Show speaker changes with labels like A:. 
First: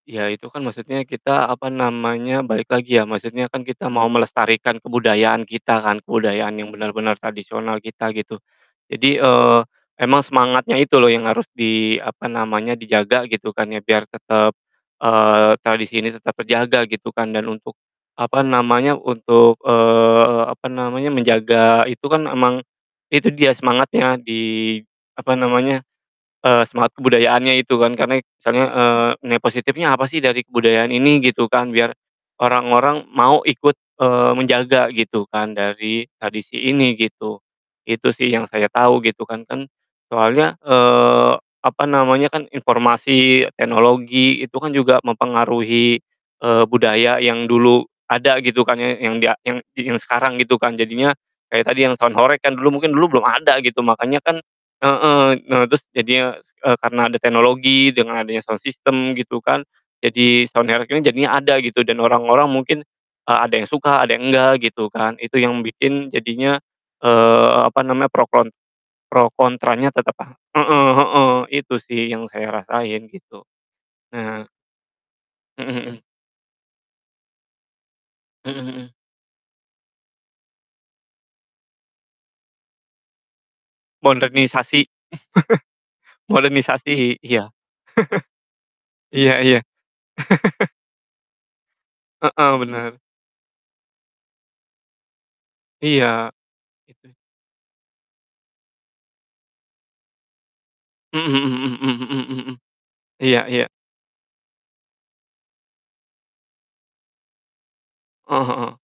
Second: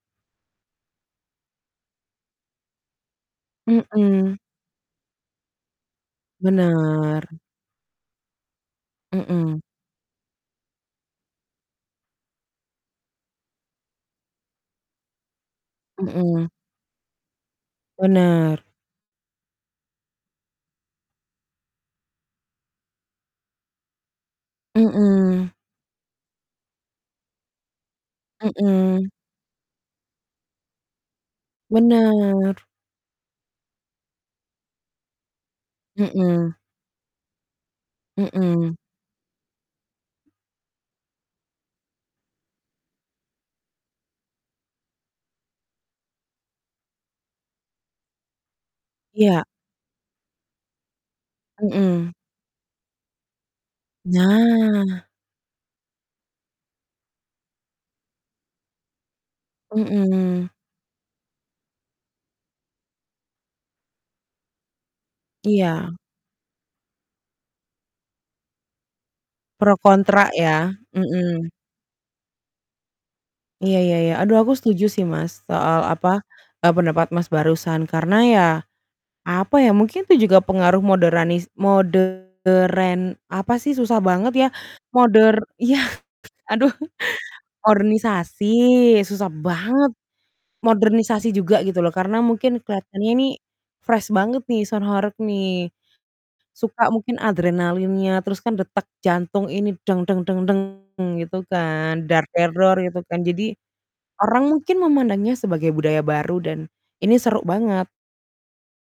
A: Iya, itu kan maksudnya kita, apa namanya, balik lagi ya, maksudnya kan kita mau
B: Mhm.
A: melestarikan kebudayaan kita kan, kebudayaan yang benar-benar
B: Bener.
A: tradisional kita, gitu. Jadi, eee,
B: Mhm.
A: emang semangatnya itu loh yang harus di, apa namanya, dijaga gitu kan ya, biar tetep, eee, tradisi ini tetap
B: Mhm.
A: terjaga gitu kan. Dan untuk, apa
B: Bener.
A: namanya, untuk, eee, apa namanya, menjaga itu kan emang itu dia semangatnya di, apa
B: Mhm.
A: namanya, eee, semangat kebudayaannya itu kan. Karena itu kesannya, eee,
B: Mhm.
A: nilai positifnya apa sih dari kebudayaan ini? Gitu kan. Biar
B: Benar.
A: orang-orang mau ikut, eee, menjaga, gitu kan, dari
B: Mhm.
A: tradisi ini, gitu. Itu sih yang saya
B: Mhm.
A: tahu gitu kan. Kan soalnya, eee, apa namanya, kan informasi, teknologi, itu kan juga mempengaruhi, eee, budaya yang dulu ada gitu kan ya, yang dia
B: Iya.
A: yang di yang sekarang gitu kan. Jadinya, kayak tadi yang
B: Mhm.
A: sound horeg, kan mungkin dulu belum ada, gitu. Makanya kan
B: Nah.
A: heeh, nah terus jadinya e karena ada teknologi, dengan adanya sound system gitu kan. Jadi,
B: Mhm.
A: sound horeg, ini jadinya ada gitu, dan orang-orang mungkin, eee, ada yang suka, ada yang enggak, gitu kan. Itu yang
B: Iya.
A: bikin jadinya, eee, apa namanya, pro kon pro
B: Pro
A: kontranya tetep
B: kontra ya?
A: heeh heeh,
B: Mhm.
A: itu sih yang saya rasain, gitu.
B: Iya iya iya. Aduh
A: Nah
B: aku setuju sih Mas,
A: Heeh
B: soal
A: heeh.
B: apa, e pendapat Mas, barusan karena ya,
A: Heeh heeh.
B: apa ya, mungkin itu juga pengaruh moderanis modern apa sih, susah banget ya,
A: Modernisasi,
B: moder iya, aduh,
A: modernisasi. Iya.
B: ornisasi, susah
A: Iya iya..
B: banget, modernisasi juga gitu loh. Karena mungkin
A: Heeh, bener.
B: kelihatannya ini fresh banget nih, sound horeg, nih.
A: Iya,
B: Suka
A: itu
B: mungkin adrenalinnya, terus kan detak jantung ini gitu
A: Mhm mhm mhm
B: kan.
A: mhm mhm mhm mhm.
B: gitu kan.
A: Iya
B: Jadi,
A: iya.
B: orang mungkin memandangnya sebagai budaya baru, dan ini seru banget.
A: Heeh heeh.